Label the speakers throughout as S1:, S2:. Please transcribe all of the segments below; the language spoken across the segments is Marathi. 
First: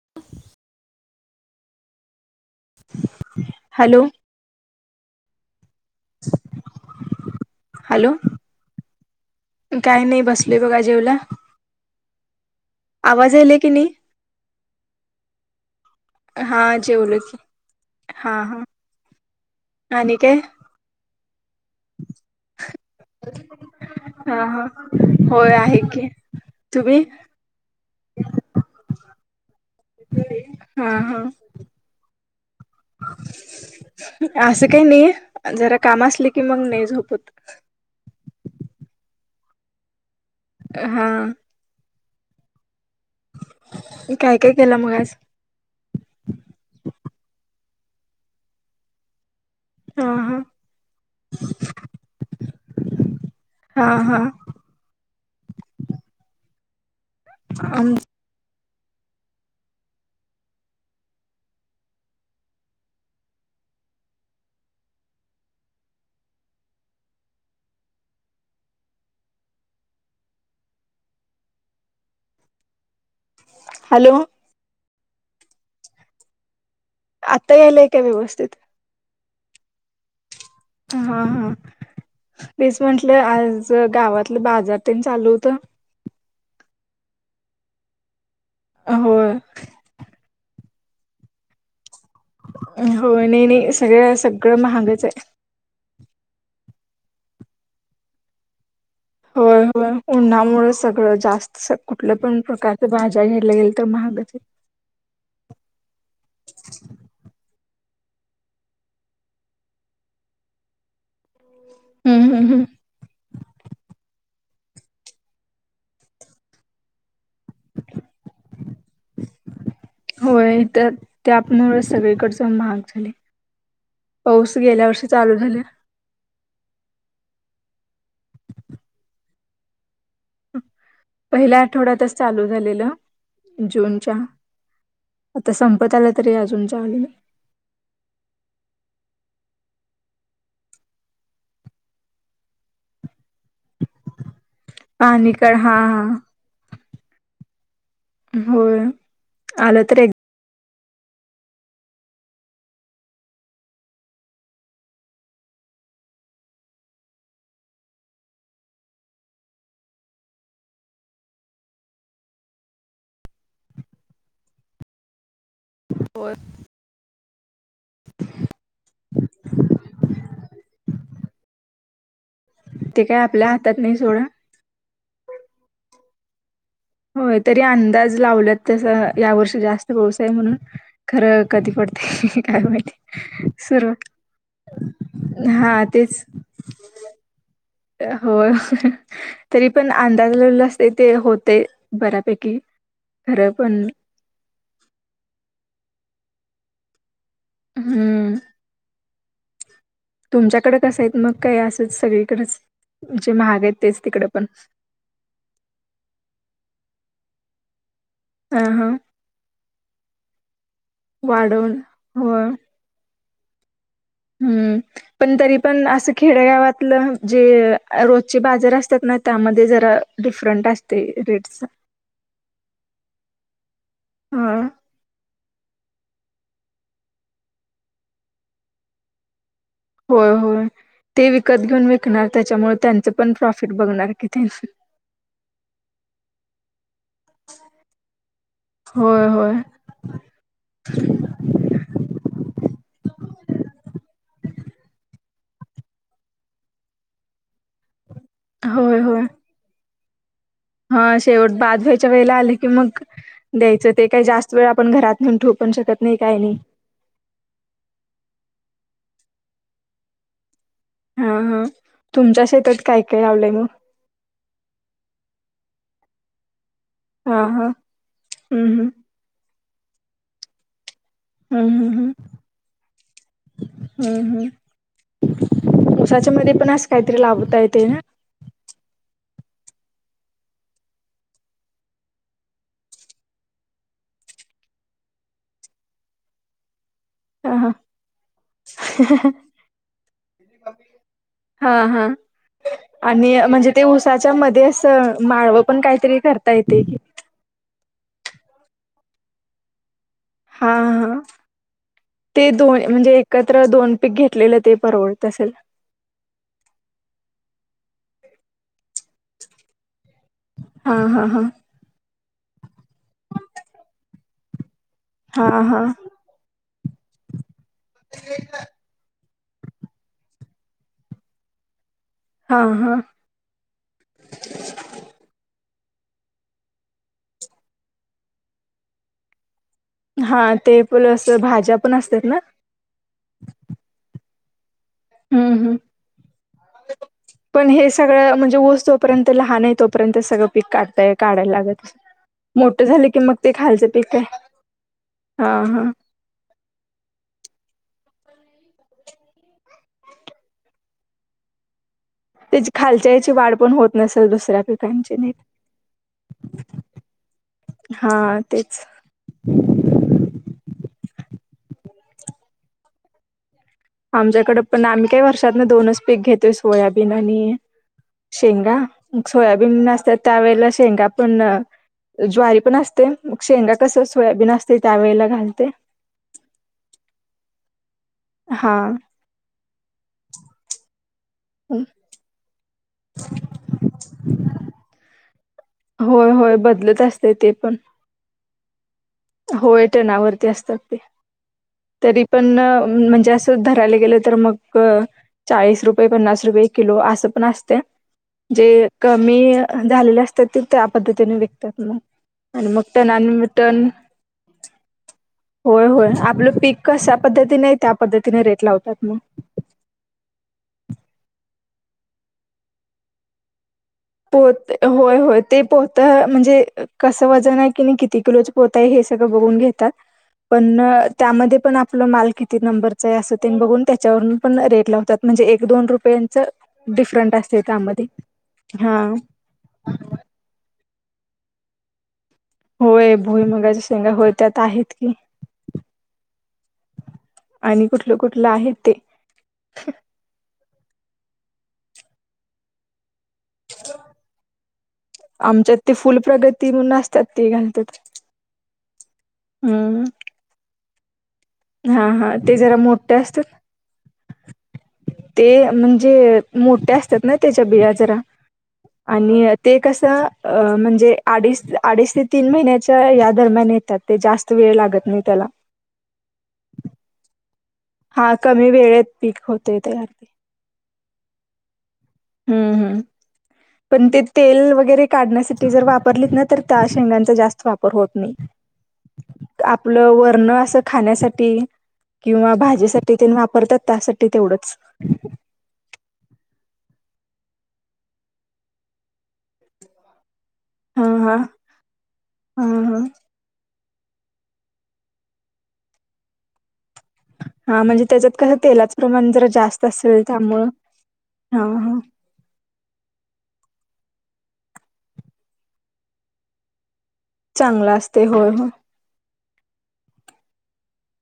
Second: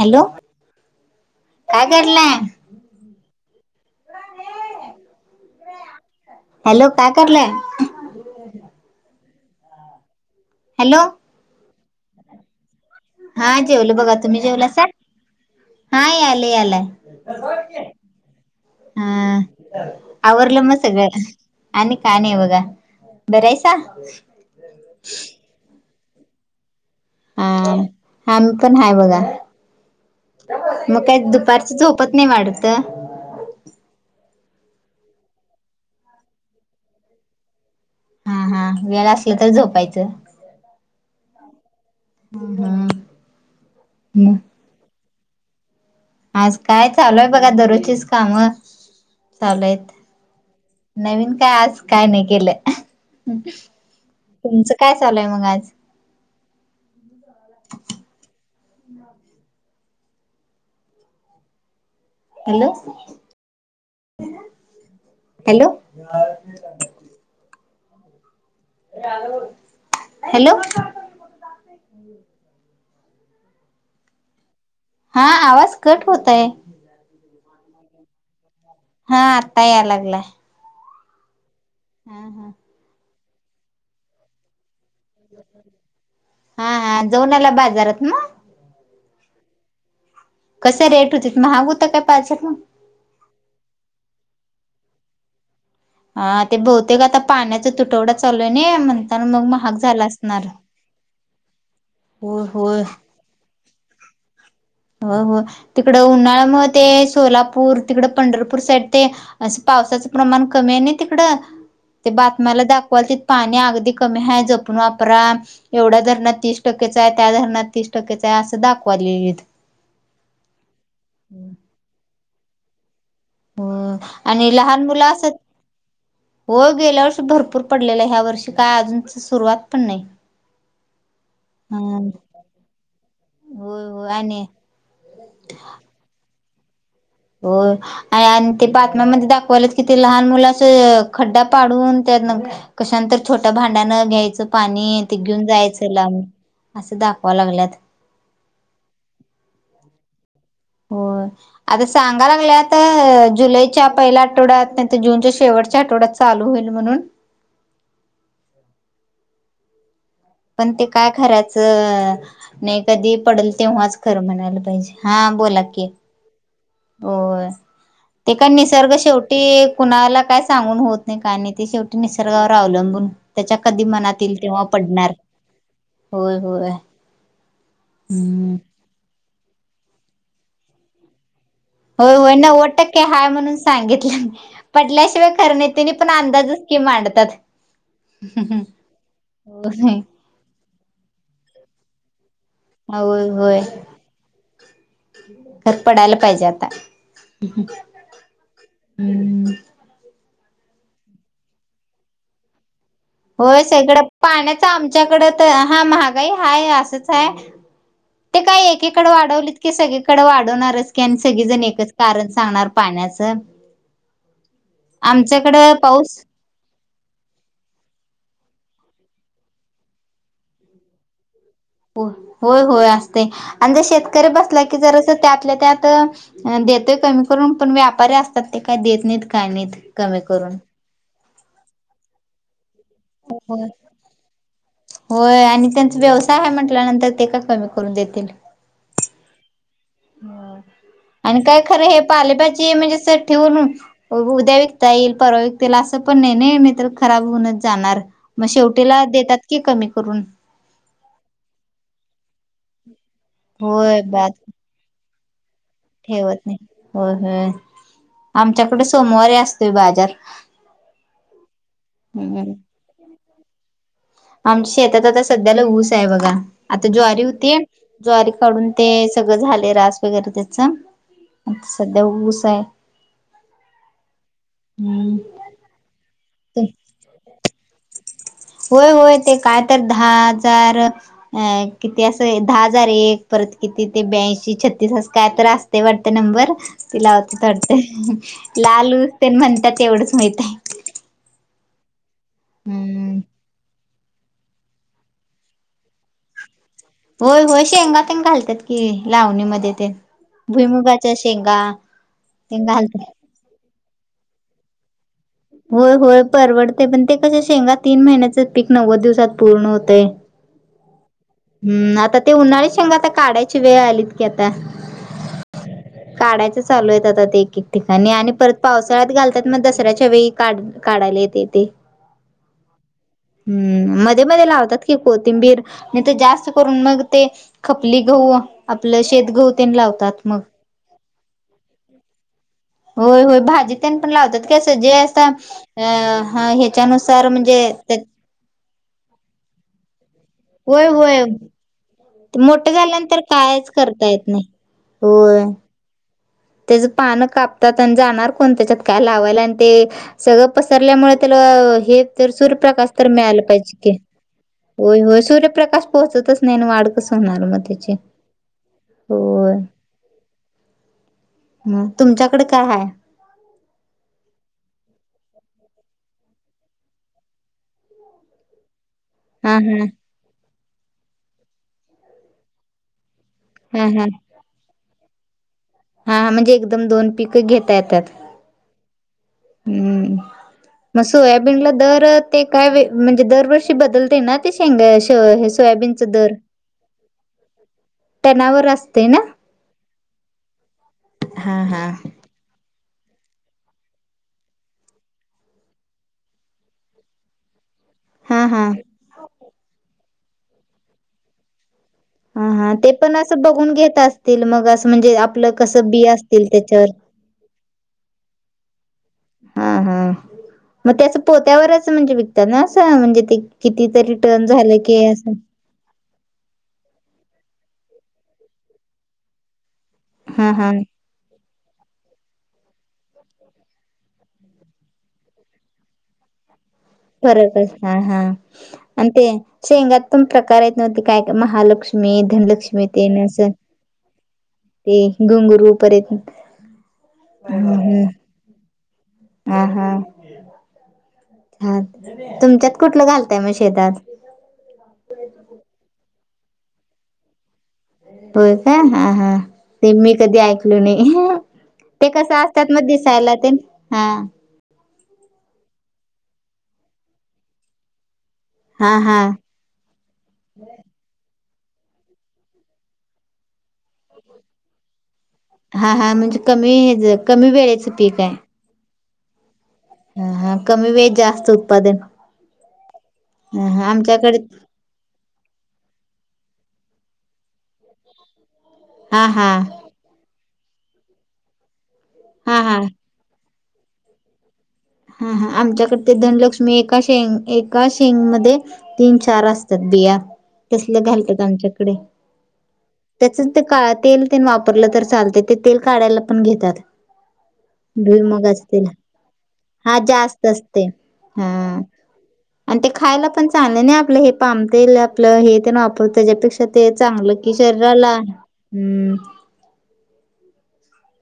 S1: हॅलो कागरला
S2: हॅलो
S1: हॅलो काय करलं
S2: काही नाही बसलय बघा जेवला आवाज
S1: हा
S2: यायलाय की
S1: जेवल
S2: नाही
S1: बघा तुम्ही जेवला स हा याल
S2: हा
S1: याला
S2: जेवलो की हा हा
S1: हा
S2: आणि काय
S1: आवरलं मग सगळं आणि काय नाही बघा बर आयसा
S2: हा हा होय आहे की तुम्ही
S1: हा. आम्ही पण हाय बघा. म काय दुपारची झोपत नाही वाढत
S2: आस काय नाही जरा काम असले की मग नाही झोपत.
S1: हा. हा. वेळ आसल तर झोपायचं
S2: हा
S1: हम
S2: काय काय केलं मग आज
S1: आज काय चालूय बघा दररोजीच काम चालू आहेत.
S2: हा हा
S1: नवीन काय आज काय नाही केलं
S2: हा हा
S1: तुमचं काय चालू आहे मग आज
S2: आमचं
S1: हॅलो हॅलो हॅलो
S2: हॅलो
S1: हा. आवाज कट होतंय
S2: आत्ता यायलाय काय व्यवस्थित
S1: हा आत्ता या लागलाय
S2: हा हा
S1: [inaudible]
S2: [inaudible] आज गावातलं बाजार पेठ चालू होत
S1: हा हा जाऊन आला बाजारात म
S2: होय
S1: कस रेट होतीत महाग हुत काय बाजार मग
S2: होय नही नही सगळं सगळं महागच आहे.
S1: हा ते बहुतेक आता पाण्याचा तुटवडा चालू आहे नय म्हणताना मग
S2: होय
S1: महाग
S2: होय
S1: झाला
S2: उन्हा
S1: असणार
S2: मुळ सगळं जास्त कुठलं पण
S1: होय होय
S2: कायतर भाज्या घ्यायला गेल तर महागच
S1: होय होय तिकड उन्हाळ्या मूळ ते सोलापूर तिकड पंढरपूर साईड ते अस पावसाच प्रमाण कमी आहे नाय तिकडं ते
S2: हम्म हम्म
S1: बातम्या ला
S2: हम्म.
S1: दाखवालतीत पाणी अगदी कमी आहे. जपून वापरा एवढ्या धरणात तीस टक्केच आहे, त्या धरणात तीस टक्केचा आहे, असं दाखवालीत,
S2: होय तर त्यामूळचं सगळीकडच महाग झालंय.
S1: होय आणि लहान मुलं असत्यात.
S2: झाले
S1: होय गेल्यावर्षी भरपूर पडलेला ह्या वर्षी काय अजूनच सुरुवात पण नाही.
S2: पहिल्या
S1: हम
S2: आठवड्यातच चालू झालेलं
S1: होय
S2: जून
S1: हो
S2: च्या.
S1: आणि
S2: आता संपत आला तरी अजून चालू नाही.
S1: होय आणि आणि ते बातम्या मध्ये दाखवल्यात की ते लहान मुल अस खड्डा पाडून त्यात कशानं तरी छोट्या भांड्यान घ्यायचं पाणी ते घेऊन
S2: काळ हा
S1: जायचं लांब असं दाखवालागल्यात.
S2: होय. आलं तर एक
S1: होय. आता सगाय लागल्यात जुलैच्या पहिल्या आठवड्यात नाही तर जूनच्या शेवटच्या आठवड्यात चालू होईल म्हणून. पण ते काय खरायचं नाही कधी पडेल तेव्हाच खरं म्हणायला पाहिजे. हा बोला की
S2: एक
S1: होय ते काय निसर्ग शेवटी कुणाला काय सांगून होत नाही काय नाही ते शेवटी निसर्गावर
S2: ते
S1: अवलंबून
S2: काय आपल्या
S1: त्याच्या
S2: हातात
S1: कधी
S2: नाही सोडा
S1: मनातील तेव्हा पडणार. होय होय.
S2: होय तरी अंदाज
S1: हम्म
S2: लावलात तस या वर्षी जास्त पावसाय म्हणून खरं. कधी
S1: हो होय
S2: पडते काय
S1: नव्वद टक्के हय
S2: माहिती
S1: म्हणून
S2: सुरू
S1: सांगितलं पटल्याशिवाय खरं नाही
S2: हा
S1: त्यां पण अंदाज स्की मांडत
S2: हो तरी पण अंदाज लाला असते ते होते बऱ्यापेकी
S1: होय होय. पडायला पाहिजे आता
S2: हम्म
S1: ह.
S2: तुमच्याकडें कसय आहेत मग काय असंच सगळीकडेच. जे
S1: होय
S2: महाग आहेत तेच
S1: सगडं
S2: तिकडे पण
S1: पाण्याच आमच्याकडे तर हा महागाई हाय असंच काय. ते
S2: ह
S1: काय
S2: हा
S1: एकीकडे वाढवलीत की सगळीकडे वाढवणारच की आणि सगळीजण
S2: वाढवून
S1: एकच कारण
S2: हो
S1: सांगणार पाण्याचं
S2: हम्म पण तरी
S1: आमच्याकडं
S2: पण असं
S1: पाऊस
S2: खेडेगावातलं जे रोजचे बाजार असतात ना त्यामध्ये जरा डिफरंट असते रेट
S1: हो होय होय असते आणि जर शेतकरी
S2: ह
S1: बसला की जर अस आपल्या त्या ता देतोय कमी करून पण व्यापारी असतात ते काही देत नाहीत काय नाहीत. कमी
S2: होय
S1: करून
S2: होय ते विकत घेऊन विकणार त्याच्यामुळे त्यांचं पण
S1: हो
S2: प्रॉफिट बघणार कि ते
S1: होय आणि त्यांचा व्यवसाय आहे म्हण त्यानंतर ते का कमी करून देतील
S2: होय होय.
S1: आणि काय खरं हे. पा ले भाजीम्हणजे ठेवून उद्या विकता येईल परवा विकता असं पण नाही तर ख ब जाणार मग
S2: होय
S1: शेवटीला
S2: होय
S1: देतात की कमी करून.
S2: हा शेवट बाज व्यायच्या वेळेला आले की मग द्यायचं
S1: होय
S2: ते काय
S1: बात
S2: जास्त वेळ आपण घरात म्हून ठोक
S1: ठेवत नाही हो हो आमच्याकडे सोमवारी असतोय बाजार
S2: हा हा तुमच्या
S1: हम्म
S2: शेतात काय काय लावलंय मग
S1: आमच्या शेतात आता सध्याला ऊस आहे बघा. आता ज्वारी
S2: हा
S1: होती
S2: हा
S1: ज्वारी काढून
S2: हम्म
S1: ते
S2: हम्म
S1: सगळं झाले रास वगैरे त्याच आता
S2: हम्म
S1: सध्या
S2: हम्म
S1: ऊस आहे.
S2: हम्म हम्म उसाच्या मध्ये पण अस काहीतरी लाभता येते ना
S1: होय होय ते काय तर दहा हजार अ किती असं दहा हजार एकर् किती ते ब्यांशी छत्तीसस काय तर असते वाटत नंबर ति लावते
S2: हा
S1: थडते लालू
S2: हा
S1: पण म्हणतात एवढंच माहित आहे
S2: हा हा
S1: हम्म
S2: आणि म्हणजे ते उसाच्या मध्ये असं माळवं पण काहीतरी करता येते की
S1: होय होय शेंगा तेंग घालतात की लावणीमध्ये ते
S2: हा
S1: भुईमुगाच्या
S2: हा
S1: शेंगा
S2: ते
S1: तेन
S2: दोन
S1: घालतात.
S2: म्हणजे एकत्र दोन पीक घेतलेले ते परवड
S1: होय होय परवडते पण ते कश शेंगा तीन महिन्याच पिक नव्वद दिवसात पूर्ण होतय
S2: हा हा हा
S1: हम् आता ते उन्हाळीत सांगा आता काढायची वेळ आलीत की आता
S2: हा हा
S1: काढायचं चालू आहेत आ एक एक ठिकाणी आणि परत पावसाळ्यात घाल मग दसऱ्याच्या वेळी काढ काढायला येते ते
S2: हा हा
S1: हम्म मध्ये मध्ये लावतात कि कोथिंबीर नाही तर जास्त करून मग ते खपली घाऊ आपलं शेत घेऊ लावतात मग
S2: हा ते प्लस भाज्या पण असतात ना
S1: होय होय भाजीतन पण लावतात काय असं जे असं
S2: ह्ह
S1: अ हा ह्याच्यानुसार म्हणजे
S2: पण हे
S1: ते
S2: सगळम्हणजे ऊस जोपर्यंत लहान आहे तोर्यंत ना नाही तोपर्यंत सगळं पीक
S1: होय
S2: काढताय
S1: होय
S2: काढायला लागत
S1: मोठं
S2: झालं की
S1: झाल्यानंतर
S2: मग ते
S1: कायच
S2: खालचं
S1: करता
S2: पीक आहे
S1: येत नाही हो
S2: हा हा
S1: त्याज पान कापतात आणि जाणार कोण त्याच्यात काय लावायला, आणि ते सगळं पसरल्यामुळे ते अ हे तर
S2: त्याची
S1: सूर्यप्रकाश तर
S2: खालच्या याची
S1: मिळाला
S2: वाढ पण
S1: पाहिजे
S2: होत
S1: की,
S2: नसेल दुसऱ्या
S1: होय
S2: पिकांची
S1: होय
S2: नाही
S1: सूर्यप्रकाश पोहोचतच नाही वाढ कसं होणार मग त्याची
S2: हा, तेच.
S1: होय, म तुमच्याकडे काय हाय.
S2: आमच्याकडें पण, आम्ही काही वर्षात ना दोनच पीक घेतोय, सोयाबीन आणि शेंगा.
S1: हा हा
S2: सोयाबीन असते त्यावेळेला, शेंगा पण ज्वारी पण असते. मग शेंगा
S1: हा
S2: कस
S1: हा
S2: सोयाबीन असते त्यावेळेला घालते.
S1: हा, म्हणजे एकदम दोन पीक घेता येतात.
S2: हा.
S1: हूं. मग सोयाबीनला दर ते काय म्हणजे दरवर्षी बदलतंय हे ना ते शेंगा श सोयाबीनचा
S2: होय
S1: दर.
S2: होय बदलत असतंय ते पण.
S1: टनावर असते ना?
S2: होय टना वरती असतात ते,
S1: हा हा.
S2: तरी पण अ म्हणजे असं धरायला गेलं तर मग चाळीस रुपये, पन्नास रुपये किलो असं पण असत्या.
S1: हा
S2: जे
S1: हा.
S2: कमी झालेले असतात, ते त्या पद्धतीने विकतात मग.
S1: हा
S2: आणि
S1: हा,
S2: मग
S1: ते पण असं
S2: टनानी
S1: बघून
S2: टन
S1: घेत असतील मग असं म्हणजे आपलं कस
S2: होय,
S1: बी
S2: होय.
S1: असतील
S2: आपलं
S1: ते
S2: पीक कश्या पद्धतीने, त्या पद्धतीने रेट लावतात मग.
S1: पोत्यावरचं म्हणजे विकतात ना, असं म्हणजे ते? कितीतरी टन झालं
S2: पोतं
S1: की
S2: होय
S1: असं.
S2: होय ते पोतं म्हणजे कसं वजन आहे कि नाही, किती किलोच पोत आहे, हे सगळं बघून घेतात.
S1: हा हा
S2: पण त्यामध्ये पण आपलं माल किती नंबरच हाय अस ते बघून त्याच्यावरून पण रेट लावतात म्हणजे एक दोन रुपयांच
S1: फरक, हा हा. अन
S2: हां.
S1: ते शेंगात पणं प्रकार हायत नव ते काय महालक्ष्मी धनलक्ष्मी
S2: होय
S1: तेनं असं
S2: भुईमुगाच्या शेंगा होय त्यात आहेत
S1: ते
S2: की
S1: गुंगुरु परत हम्म
S2: आणि
S1: हम्म.
S2: कुठलं कुठलं आहे ते?
S1: हान, तुमच्यात कुठलं घाल
S2: आमच्यात ते फुल प्रगती म्हणून असत्यात ते घाल
S1: होय का, हा हा, ते
S2: हम्म
S1: मी कधी ऐकलो नाही.
S2: हा
S1: ते
S2: हा
S1: कसं असतात
S2: जरा
S1: मग
S2: मोठे
S1: दिसायला तेन?
S2: असतात
S1: हा.
S2: ते म्हणजे मोठ्या असतात ना, त्याच्या बिया जरा.
S1: हा हा
S2: आणि ते कस म्हणजे अडीच अडीच ते तीन महिन्याच्या या दरम्यान येतात ते, जास्त वेळ लागत नाहीत.
S1: हा हा म्हणजे कमी, कमी वेळेच.
S2: हा, कमी वेळेत पीक होतं.
S1: ह हा, कमी वेळ जास्त उत्पादन.
S2: हम्म हम्म
S1: ह हा
S2: पण ते
S1: आमच्याकडे
S2: तेल वगैरे काढण्यासाठी जर वापरलीत ना, तर ता शेंगांचा जास्त वापर होत नाही,
S1: हा हा
S2: आपलं वरणं अस खाण्यासाठी किंवा
S1: हा
S2: भाजी
S1: हा
S2: [unintelligible] तेनं वापरतात, त्यासाठी तेवढंच.
S1: हू हू, आमच्याकड ते धनलक्ष्मी एकाच शेंग, एका शेंग मध्ये तीन चार असतात बिया तसलं
S2: हा हा
S1: घालतात आमच्याकडे,
S2: हा हा
S1: त्याचच ते काळात तेल तेन वापरलं तर चालते, ते तेल काढायला पण घेतात.
S2: हा म्हणजे त्याज्यात कस
S1: भुईमुगाच तेल
S2: तेलाचं प्रमाण जरा जास्त
S1: हा
S2: असेल
S1: जास्त
S2: त्यामुळं
S1: असते,
S2: हा
S1: हम
S2: हा
S1: आणि ते खायला पण खाण्याने आपलं हे पामतेल आपलं हे ते ना वापर त्याच्यापेक्षा ते चांगलं कि
S2: चांगला
S1: शरीराला?
S2: असते होय हो
S1: हम्म.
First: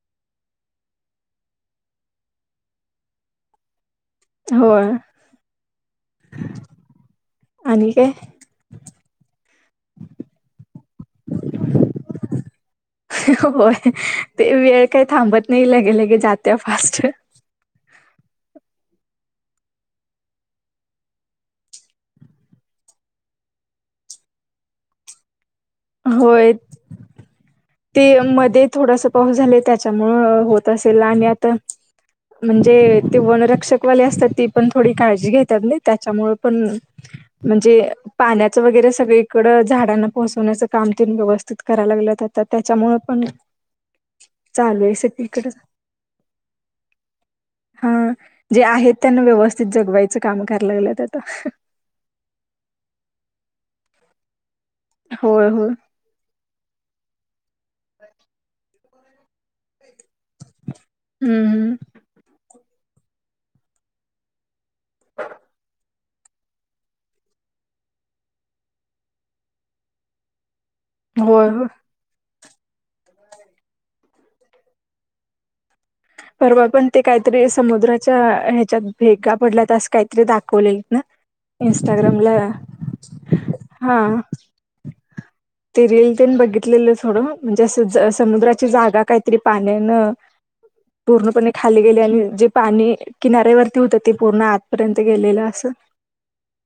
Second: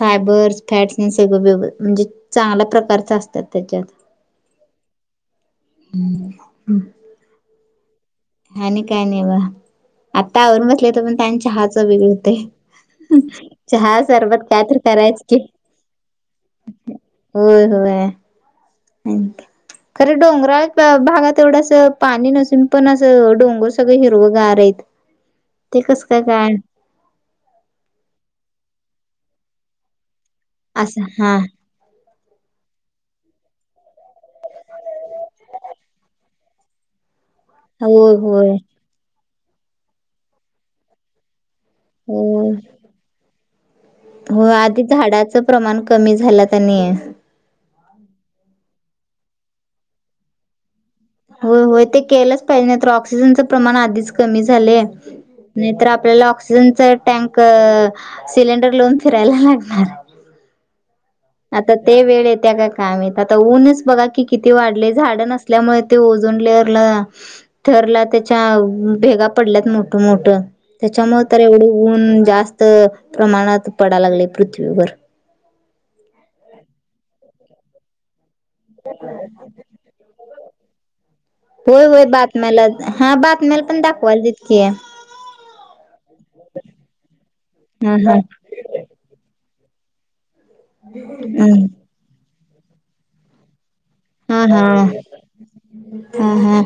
S1: फायबर्स फॅट्स आणि सगळ व्यवस्थित म्हणजे चांगल्या प्रकारच असतात त्याच्यात.
S2: हो आणि काय?
S1: आणि काय नाही बा आता आवरुन बसले तर पण त्यांच्या हाच वेगळे होते.
S2: होय ते वेळ काही
S1: करायच की
S2: थांबत नाही लगेलगे? जात्या फास्ट
S1: अ. खरे डोंगराळ भागात एवढं अस पाणी नसून, पण असं डोंगर सगळं हिरवं गार आहेत.
S2: [unintelligible]
S1: ते कस काय
S2: होय
S1: काय
S2: ते मध्ये थोडासा पाऊस झाला त्याच्यामुळ. होत असेल
S1: असं
S2: आणि
S1: हा
S2: आता म्हणजे ते [unintelligible] रक्षकवाले असतात ती पण थोडी काळजी घेतात नाही त्याच्यामुळे पण म्हणजे
S1: होय होय
S2: पाण्याचं वगैरे सगळीकडं झाडांना पोहोचवण्याचं काम व्यवस्थित कराय लागल्यात
S1: होय.
S2: त्याच्यामुळ पण
S1: हो आधी
S2: चालू आहे
S1: झाडाचं
S2: सगळीकडं
S1: प्रमाण कमी झाल्यात आणि
S2: हा जे आहेत त्यांना व्यवस्थित जगवायचं काम कराय लागलेत
S1: हो हो ते केलंच पाहिजे नाही तर ऑक्सिजनचं प्रमाण आधीच कमी चालेल
S2: होय होय
S1: नाहीतर आपल्याला तर टँक सिलेंडर लावून फिरायला लागणार
S2: हम्म
S1: आता
S2: हम्म
S1: ते वेळ येते का काय माहित, आता ऊनच बघा कि किती वाढले झाड नसल्यामुळे ते ओझोन लेअरला थरला त्याच्या भेगा पडल्यात मोठ मोठ त्याच्यामुळे तर
S2: होय
S1: एवढ
S2: होय
S1: ऊन जास्त त प्रमाणात पडायला लागलय पृथ्वीवर
S2: परवा पण ते काहीतरी समुद्राच्या ह्याच्यात भेगा पडल्या तस काहीतरी दाखवल लं ना?
S1: होय होय
S2: इंस्टाग्रामला
S1: बातम्याला हा बातम्याला पण
S2: हा
S1: दाखवायल तितके
S2: ते रिल तेन बघितलेलं थोडं म्हणजे
S1: हा
S2: अस
S1: हा
S2: समुद्राची जागा काहीतरी पाण्यान पूर्णपणे खाली गेले आणि जे पाणी किनाऱ्यावर
S1: हा हा हा हा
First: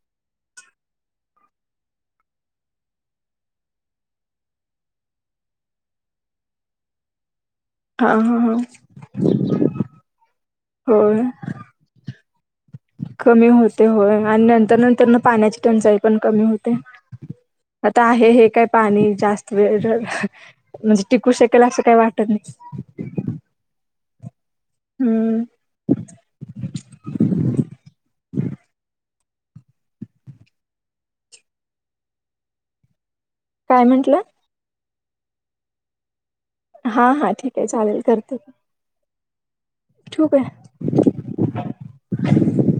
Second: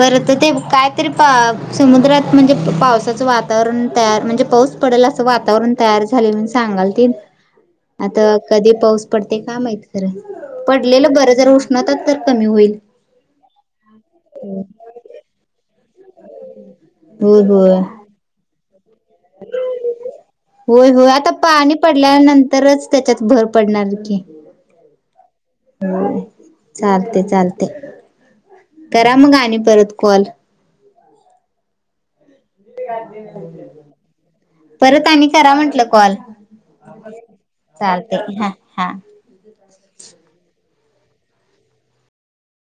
S1: परत ते कायतरी? समुद्रात म्हणजे पावसाचं वातावरण तयार म्हणजे पाऊस पडेल असं वातावरण तयार झाल. झालय म्हणून सांगाल ती.
S2: हा
S1: आता
S2: हा हा
S1: कधी पाऊस पडते काय माहित खरं पडलेलं
S2: होय
S1: बरं जर उष्णतात तर. कमी होईल
S2: कमी होते होय आणि नंतर नंतर न पाण्याची टंचाई? पण कमी होतय
S1: होय होय
S2: आता आहे हे काय? पाणी जास्त वेळ
S1: होय
S2: म्हणजे
S1: होय आता
S2: टिकू शकेल
S1: पाणी
S2: असं काही वाटत नाही
S1: पडल्यानंतरच त्याच्यात भर पडेल? नाजुक.
S2: हम्म
S1: चालते चालते काय? करा मग आणि परत कॉल? बजी [unintelligible]
S2: काय म्हंटलं?
S1: परत आनी करा म्हंटलं कॉल
S2: हा हा ठीक आहे चालेल
S1: चालते
S2: करते
S1: ह हा.
S2: ठेवू काय?